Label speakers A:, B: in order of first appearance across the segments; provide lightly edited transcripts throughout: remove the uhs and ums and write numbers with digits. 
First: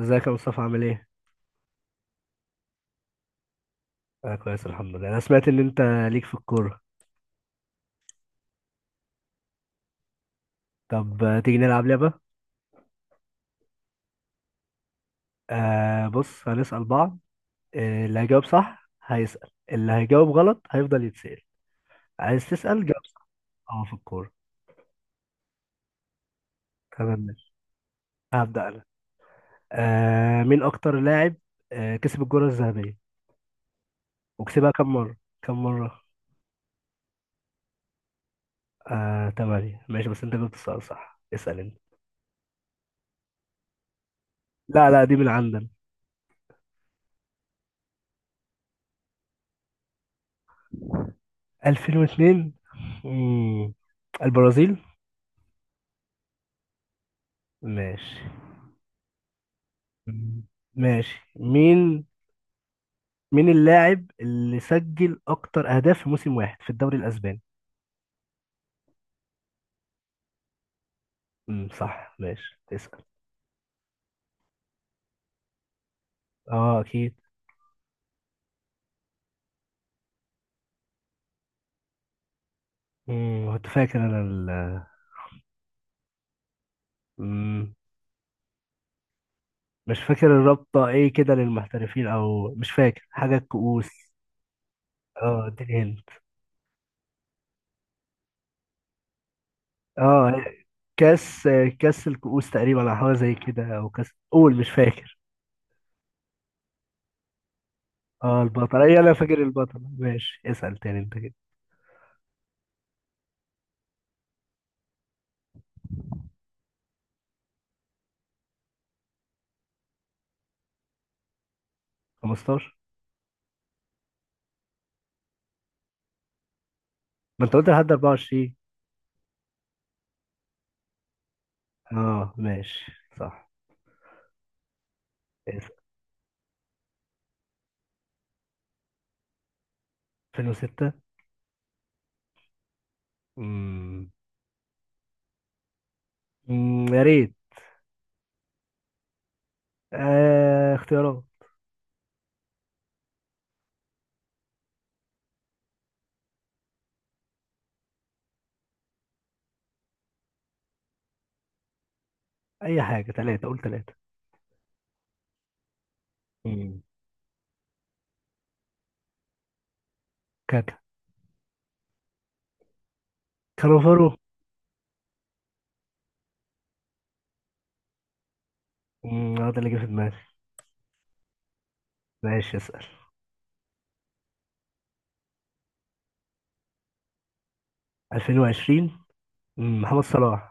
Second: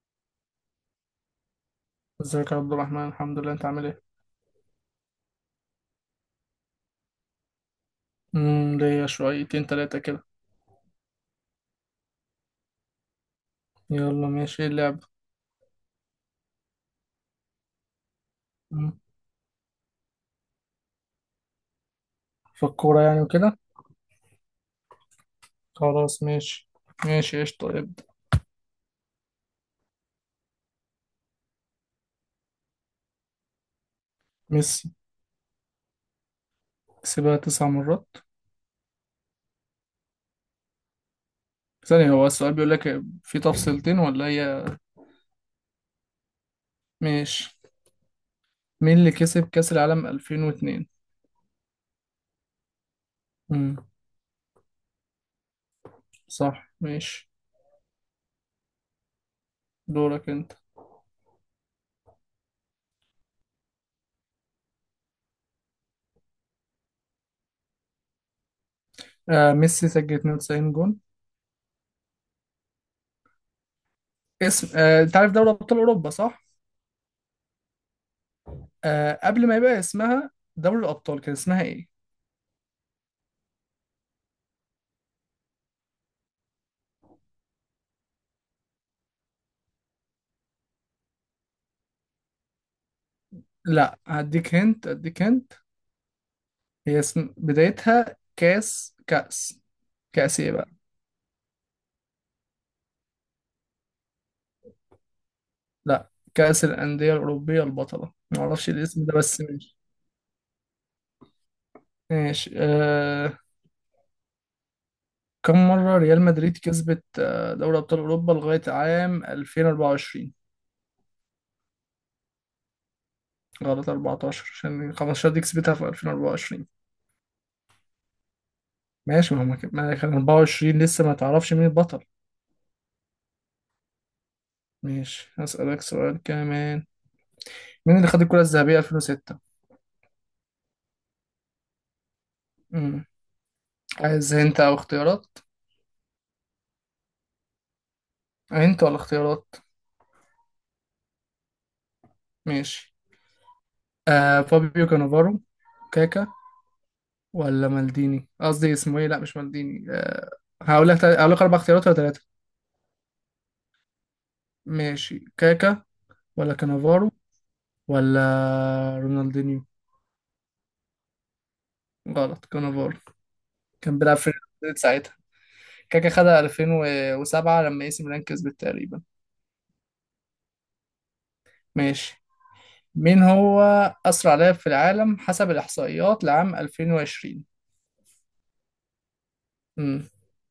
A: ازيك يا مصطفى عامل ايه؟
B: ازيك يا عبد الرحمن، الحمد لله. انت عامل ايه؟
A: انا كويس الحمد لله. انا سمعت ان انت ليك في الكورة.
B: ليا شويتين تلاتة كده.
A: طب تيجي نلعب لعبة.
B: يلا ماشي، ايه اللعب؟
A: بص هنسأل بعض. اللي هيجاوب صح
B: مم.
A: هيسأل، اللي هيجاوب غلط هيفضل يتسأل. عايز
B: في
A: تسأل
B: الكورة
A: جاوب
B: يعني
A: صح.
B: وكده.
A: اه في الكورة.
B: خلاص ماشي.
A: تمام
B: ماشي،
A: ماشي.
B: ايش طيب.
A: هبدأ انا. مين اكتر لاعب كسب الكرة الذهبية؟ وكسبها
B: ميسي.
A: كم مرة؟ كم مرة؟
B: كسبها 9 مرات.
A: تمانية. ماشي، بس انت جبت السؤال صح، اسأل انت.
B: ثانية، هو السؤال بيقول لك في تفصيلتين ولا هي؟
A: لا لا، دي من عندنا.
B: ماشي. مين اللي كسب كأس العالم 2002؟
A: 2002. مم.
B: امم
A: البرازيل.
B: صح ماشي.
A: ماشي.
B: دورك انت.
A: ماشي. مين اللاعب اللي سجل اكتر اهداف في موسم واحد في الدوري الاسباني؟
B: ميسي سجل 92 جون.
A: صح ماشي، تسأل.
B: اسم، انت عارف دوري ابطال اوروبا صح؟
A: اه اكيد.
B: قبل ما يبقى اسمها دوري الابطال، كان اسمها ايه؟
A: كنت فاكر انا ال... مم. مش فاكر الرابطة ايه كده للمحترفين، او مش فاكر حاجة الكؤوس.
B: لا، هديك هنت هديك
A: اه
B: هنت
A: اديني هند.
B: هي اسم بدايتها كأس كأس
A: اه
B: ايه بقى؟
A: كاس كاس الكؤوس تقريبا، او حاجة زي كده، او كاس. قول مش فاكر.
B: لا، كأس الأندية الأوروبية البطلة،
A: اه
B: معرفش
A: البطل، اي
B: الاسم
A: انا
B: ده بس
A: فاكر
B: ماشي.
A: البطل. ماشي اسأل تاني انت كده.
B: ماشي كم مرة ريال مدريد كسبت دوري أبطال أوروبا لغاية عام 2024؟
A: 15.
B: غلط. 14 عشان 15 دي كسبتها في 2024.
A: ما انت قلت لحد 24.
B: ماشي. ما هم كان ما كان 24 لسه ما تعرفش مين البطل.
A: اه ماشي. صح.
B: ماشي،
A: اسأل.
B: هسألك سؤال كمان. مين اللي خد الكرة الذهبية 2006؟
A: 2006.
B: امم
A: امم
B: عايز انت او اختيارات؟
A: يا ريت.
B: انت ولا اختيارات؟
A: اختيارات.
B: ماشي. فابيو كانافارو، كاكا ولا مالديني. قصدي اسمه ايه، لا مش مالديني. هقول لك اربع اختيارات ولا ثلاثه؟
A: اي حاجة ثلاثة، قول ثلاثة.
B: ماشي. كاكا ولا
A: امم
B: كانافارو ولا رونالدينيو؟
A: كاكا.
B: غلط، كانافارو. كان
A: كالوفارو.
B: بيلعب في ريال مدريد ساعتها. كاكا خدها 2007 لما اي سي ميلان كسبت تقريبا.
A: هو ده اللي جه في دماغي.
B: ماشي.
A: ماشي اسأل.
B: مين هو اسرع لاعب في العالم حسب الاحصائيات لعام 2020؟
A: 2020. محمد
B: امم
A: صلاح.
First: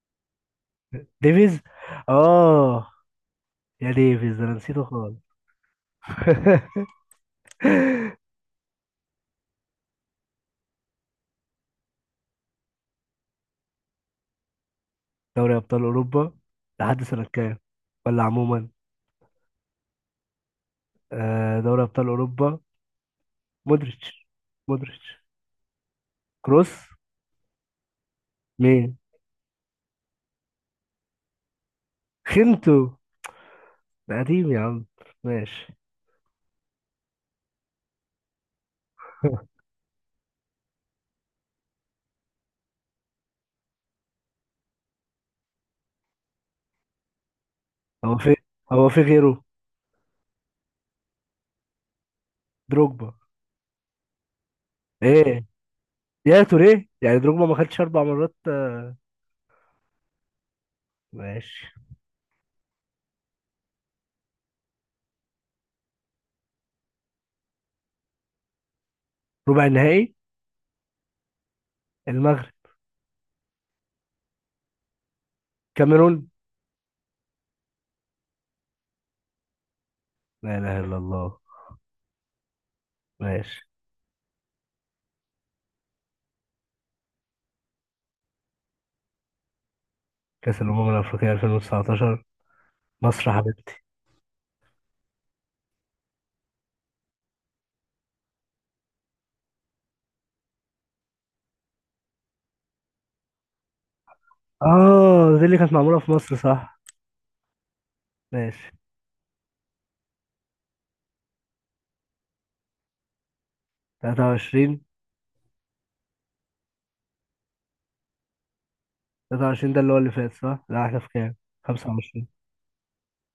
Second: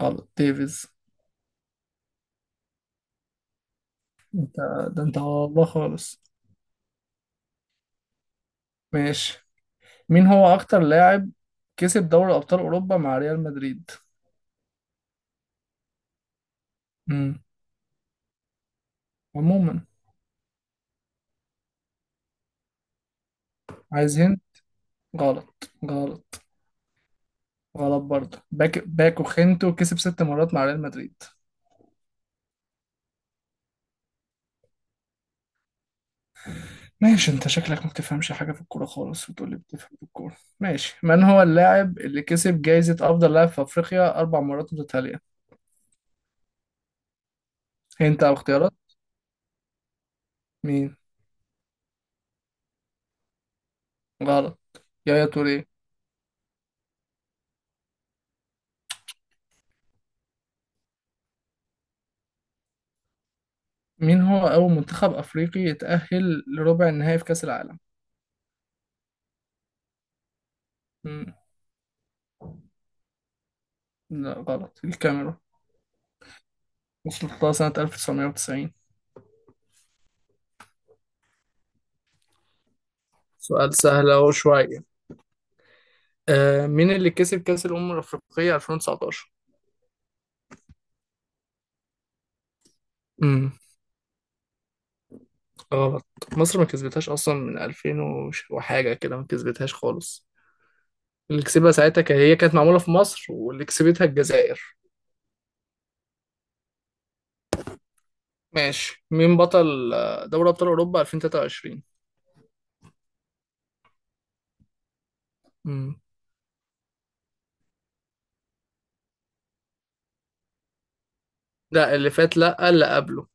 B: غلط، ديفيز.
A: ديفيز. اه يا ديفيز، ده انا
B: انت،
A: نسيته
B: ده انت على
A: خالص.
B: الله خالص. ماشي. مين هو أكتر لاعب كسب دوري أبطال أوروبا مع ريال مدريد؟
A: دوري ابطال اوروبا. لحد سنة
B: مم.
A: كام؟ ولا عموما؟
B: عموما.
A: دوري ابطال اوروبا. مودريتش.
B: عايزين.
A: مودريتش.
B: غلط غلط
A: كروس.
B: غلط، برضه. باك
A: مين؟
B: باكو خينتو كسب 6 مرات مع ريال مدريد.
A: خنتو؟ ده قديم يا عم. ماشي.
B: ماشي، انت شكلك ما بتفهمش حاجة في الكورة خالص وتقول لي بتفهم في الكورة. ماشي، من هو اللاعب اللي كسب جايزة أفضل لاعب في أفريقيا 4 مرات متتالية؟
A: هو
B: انت على
A: في
B: الاختيارات.
A: هو في غيره؟
B: مين؟
A: دروجبا.
B: غلط، يايا
A: ايه.
B: توريه.
A: يا توريه؟ يعني دروجبا ما خدش اربع مرات. ماشي.
B: مين هو أول منتخب أفريقي يتأهل لربع النهائي في كأس العالم؟
A: ربع النهائي.
B: مم.
A: المغرب.
B: لا غلط، الكاميرون.
A: كاميرون.
B: ده سنة 1990.
A: لا اله الا الله. ماشي.
B: سؤال سهل اهو شوية. آه، مين اللي كسب كأس الأمم الأفريقية 2019؟
A: كاس الامم الافريقيه 2019. مصر
B: امم
A: حبيبتي.
B: غلط. مصر ما كسبتهاش أصلا من 2000 وحاجة كده، ما كسبتهاش خالص. اللي كسبها ساعتها هي كانت معمولة في مصر، واللي كسبتها الجزائر.
A: اه دي اللي كانت معموله في مصر، صح. ماشي.
B: ماشي. مين بطل دوري أبطال أوروبا 2023؟
A: 23.
B: امم
A: 23 ده اللي هو اللي فات صح؟ لا احنا في كام؟
B: لا، اللي
A: 25.
B: فات. لا، اللي قبله.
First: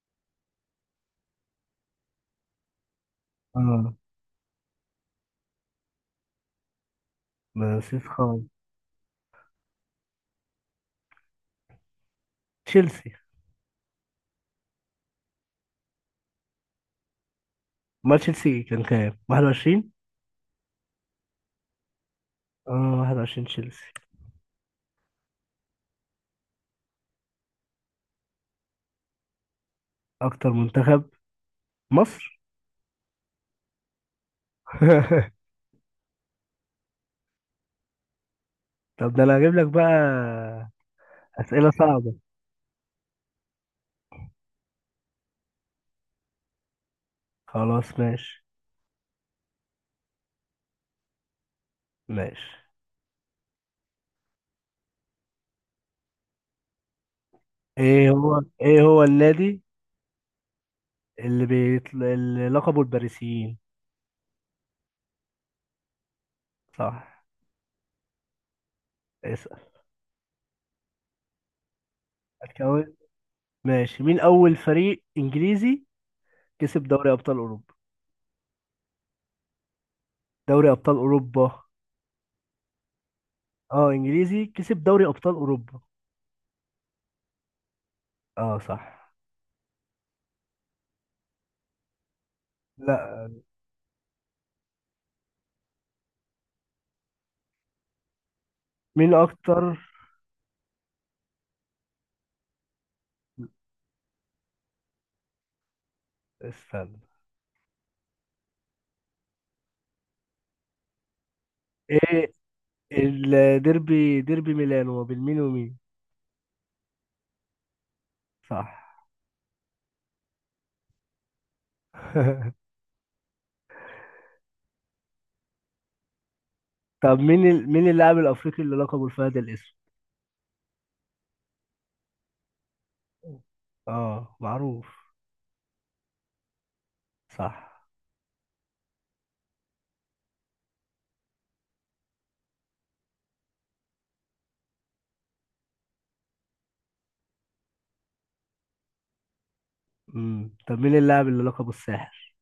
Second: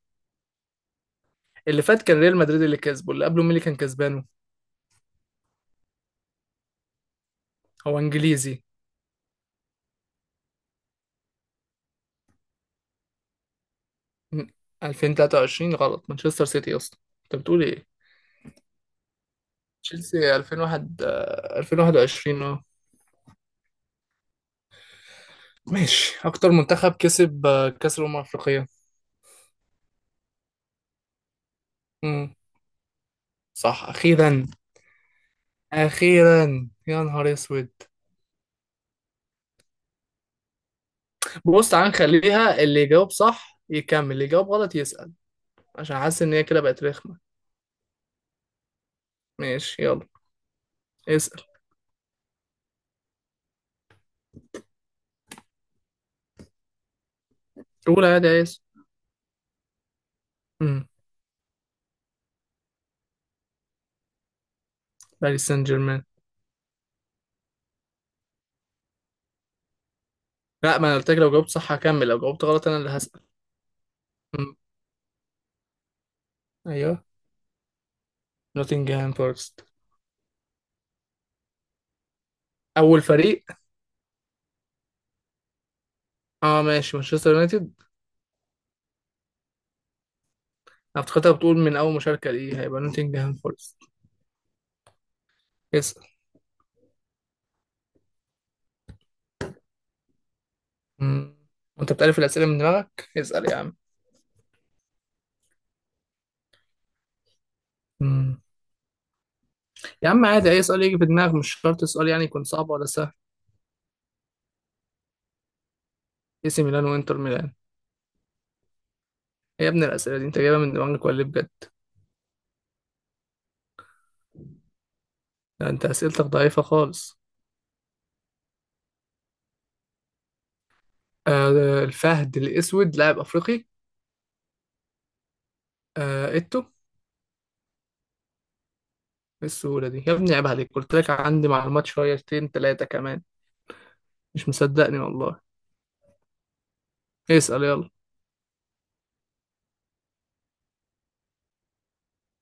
B: اللي فات كان ريال مدريد اللي كسبه، اللي قبله مين اللي كان
A: اه
B: كسبانه؟
A: ما
B: هو
A: نسيت خالص.
B: إنجليزي.
A: تشيلسي.
B: مم، 2023 غلط. مانشستر سيتي أصلا. أنت بتقول إيه؟
A: ما تشيلسي كان كام؟ 21؟
B: تشيلسي 2001، آه، 2021. اه
A: اه 21 تشيلسي.
B: ماشي. اكتر منتخب كسب كاس الامم الافريقيه.
A: اكتر منتخب.
B: امم
A: مصر.
B: صح اخيرا. اخيرا يا نهار اسود.
A: طب ده انا هجيب لك بقى اسئله
B: بص تعالى
A: صعبه.
B: نخليها اللي يجاوب صح يكمل، اللي يجاوب غلط يسأل. عشان حاسس ان هي كده بقت رخمه.
A: خلاص ماشي.
B: ماشي يلا. اسأل.
A: ماشي.
B: قول
A: ايه
B: عادي
A: هو
B: يا اسم.
A: ايه هو النادي
B: امم
A: اللي لقبه الباريسيين؟
B: باريس سان جيرمان.
A: صح. اسال.
B: لا، ما انا قلت لك لو جاوبت صح هكمل، لو جاوبت غلط انا اللي
A: هتكون.
B: هسأل.
A: ماشي، مين
B: امم
A: اول فريق انجليزي كسب
B: ايوه.
A: دوري ابطال اوروبا؟
B: نوتنجهام فورست.
A: دوري ابطال اوروبا.
B: اول فريق.
A: اه انجليزي كسب دوري ابطال اوروبا.
B: اه ماشي، مانشستر يونايتد.
A: اه صح.
B: أنا افتكرتها بتقول من أول مشاركة، ليه هيبقى
A: لا.
B: نوتنجهام فورست. اسأل.
A: مين اكتر
B: مم. وأنت بتعرف الأسئلة من دماغك؟ اسأل يا عم.
A: استنى.
B: مم. يا عم عادي، أي سؤال يجي في دماغك، مش شرط السؤال يعني
A: ايه
B: يكون صعب ولا سهل.
A: ديربي ميلانو ما بين مين ومين؟
B: اي سي ميلان وإنتر ميلان.
A: صح.
B: إيه يا ابني الأسئلة دي، أنت جايبها من دماغك ولا إيه بجد؟ ده أنت أسئلتك ضعيفة
A: طب
B: خالص.
A: مين اللاعب الافريقي اللي لقبه الفهد الاسود؟
B: الفهد الأسود لاعب أفريقي.
A: اه معروف.
B: إيتو إيه.
A: صح.
B: السهولة دي يا ابني عيب عليك. قلت لك عندي معلومات شويتين تلاتة كمان، مش مصدقني والله. اسأل يلا.
A: طب مين اللاعب اللي لقبه الساحر؟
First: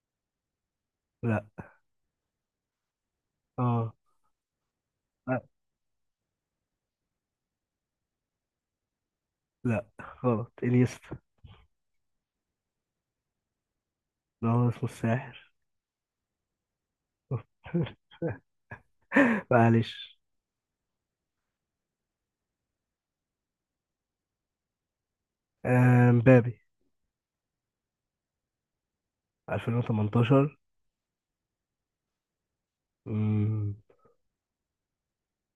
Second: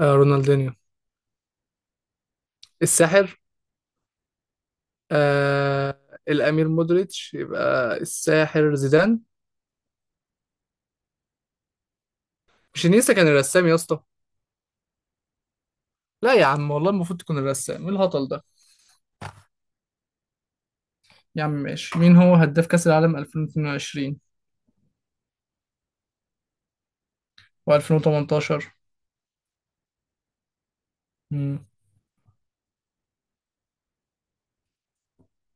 B: رونالدينيو.
A: لا.
B: الساحر.
A: اه. لا.
B: آه الأمير مودريتش يبقى الساحر زيدان.
A: لا غلط. انيستا.
B: مش انيستا، كان الرسام يا اسطى.
A: ده هو اسمه الساحر.
B: لا يا عم والله، المفروض تكون الرسام. ايه الهطل ده؟
A: معلش.
B: يا عم ماشي. مين هو هداف كأس العالم 2022؟
A: مبابي.
B: و2018؟
A: 2018.
B: امم
A: امم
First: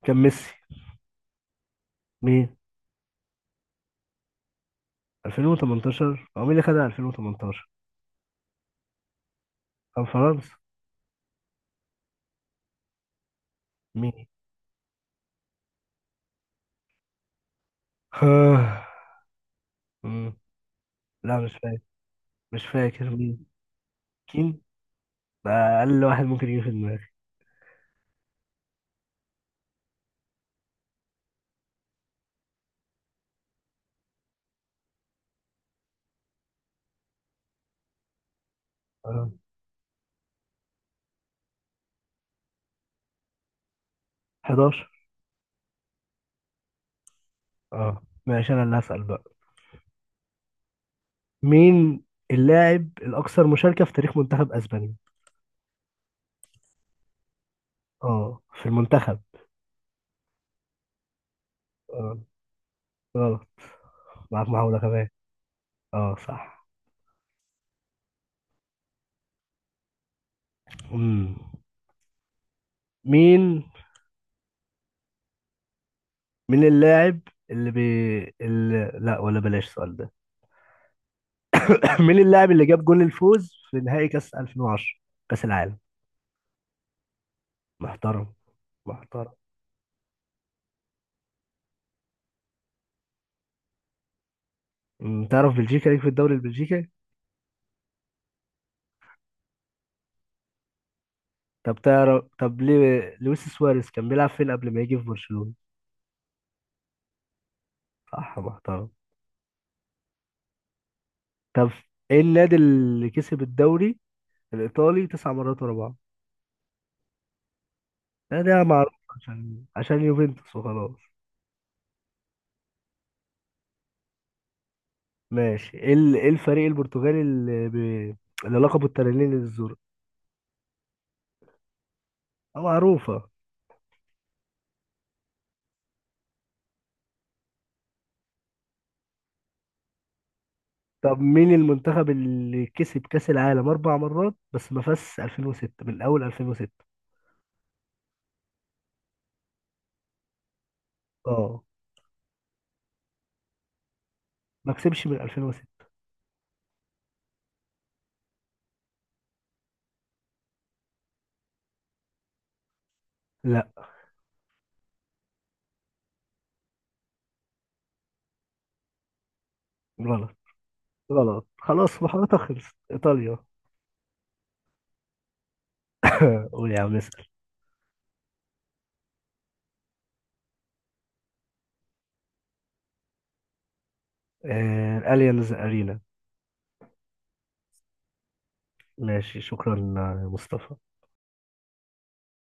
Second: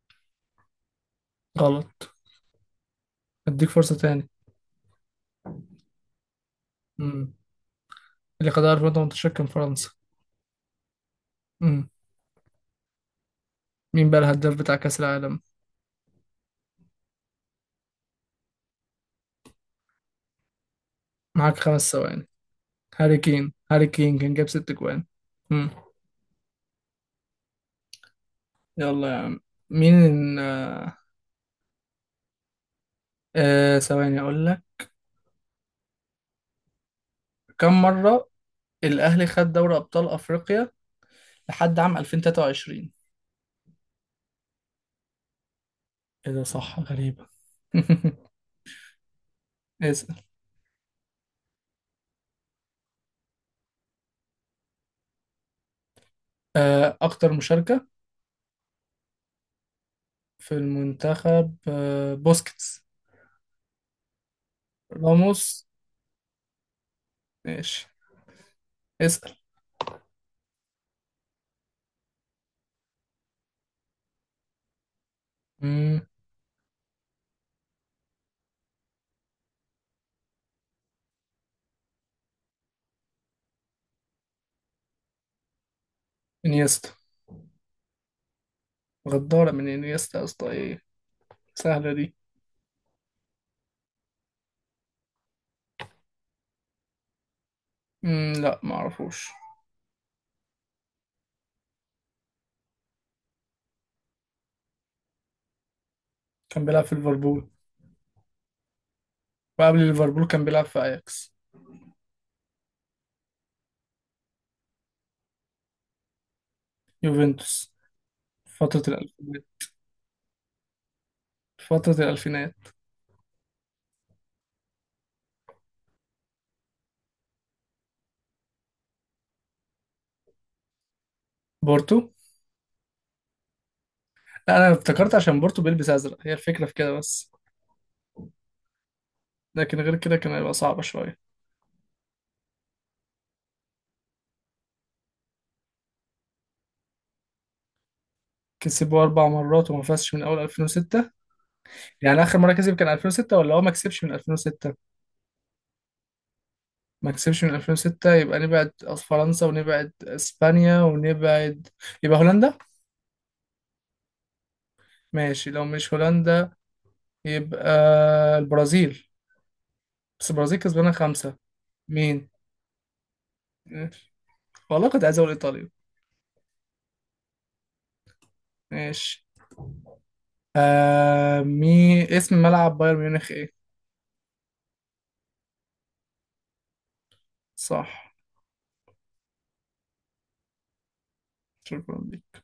A: كان ميسي.
B: غلط.
A: مين؟
B: اديك فرصة تاني.
A: 2018 هو مين اللي خدها
B: امم
A: 2018؟
B: اللي خدها 2018 كان فرنسا.
A: كان فرنسا.
B: امم مين بقى
A: مين؟
B: الهداف بتاع كأس العالم؟
A: آه، مم. لا مش
B: معاك
A: فاكر.
B: 5 ثواني.
A: مش فاكر
B: هاري
A: مين.
B: كين. هاري كين كان جاب
A: كين.
B: 6 جوان.
A: ده
B: امم
A: اقل واحد ممكن يجي في دماغي.
B: يلا يا عم. مين؟ آه ثواني اقول لك. كم مرة الأهلي
A: اه.
B: خد دوري أبطال أفريقيا لحد عام 2023؟
A: 11.
B: إيه ده صح، غريبة.
A: اه ماشي انا اللي هسأل بقى.
B: اسأل.
A: مين اللاعب الاكثر مشاركة في تاريخ منتخب اسبانيا؟
B: أكتر مشاركة.
A: اه في المنتخب.
B: في المنتخب،
A: اه.
B: بوسكيتس.
A: غلط. معاك محاولة كمان.
B: راموس.
A: اه صح.
B: ماشي. اسأل.
A: مم. مين؟
B: مم،
A: مين اللاعب اللي بي... اللي... لا، ولا بلاش السؤال ده. مين اللاعب اللي جاب جول الفوز في نهائي كاس 2010؟ كاس العالم.
B: إنيستا.
A: محترم. محترم.
B: غدارة من إنيستا يا اسطى إيه. سهلة دي.
A: تعرف بلجيكا ليك في الدوري البلجيكي؟
B: مم، لا معرفوش.
A: طب تعرف. طب ليه لويس سواريز كان بيلعب فين قبل ما يجي في برشلونة؟
B: كان بيلعب في ليفربول.
A: صح محترم.
B: وقبل ليفربول كان بيلعب في أياكس.
A: طب ايه النادي اللي كسب الدوري الايطالي تسع مرات ورا بعض؟
B: يوفنتوس.
A: ده
B: فترة
A: معروف
B: الألفينات
A: عشان يوفنتوس وخلاص.
B: فترة الألفينات
A: ماشي إيه الفريق البرتغالي اللي لقبه التنانين الزرق؟
B: بورتو.
A: معروفة.
B: لا، أنا افتكرت عشان بورتو بيلبس أزرق هي الفكرة في كده بس، لكن غير كده كان هيبقى صعب
A: طب
B: شوية.
A: مين المنتخب اللي كسب كأس العالم أربع مرات بس ما فازش 2006 من أول 2006؟
B: كسبوا 4 مرات وما فازش من أول 2006.
A: اه
B: يعني آخر مرة كسب كان 2006 ولا هو ما كسبش من
A: ما
B: 2006؟
A: كسبش من 2006.
B: ما كسبش من 2006. يبقى نبعد فرنسا ونبعد إسبانيا ونبعد، يبقى هولندا.
A: لا.
B: ماشي، لو مش هولندا يبقى البرازيل. بس
A: غلط.
B: البرازيل كسبانة خمسة.
A: غلط. خلاص
B: مين؟
A: محاولتها خلصت. إيطاليا.
B: والله كنت عايز أقول إيطاليا.
A: قول يا عم اسأل.
B: ماشي. آه مي اسم ملعب بايرن ميونخ إيه؟
A: الأليانز أرينا.
B: صح.
A: ماشي، شكرا يا مصطفى.
B: شكرا.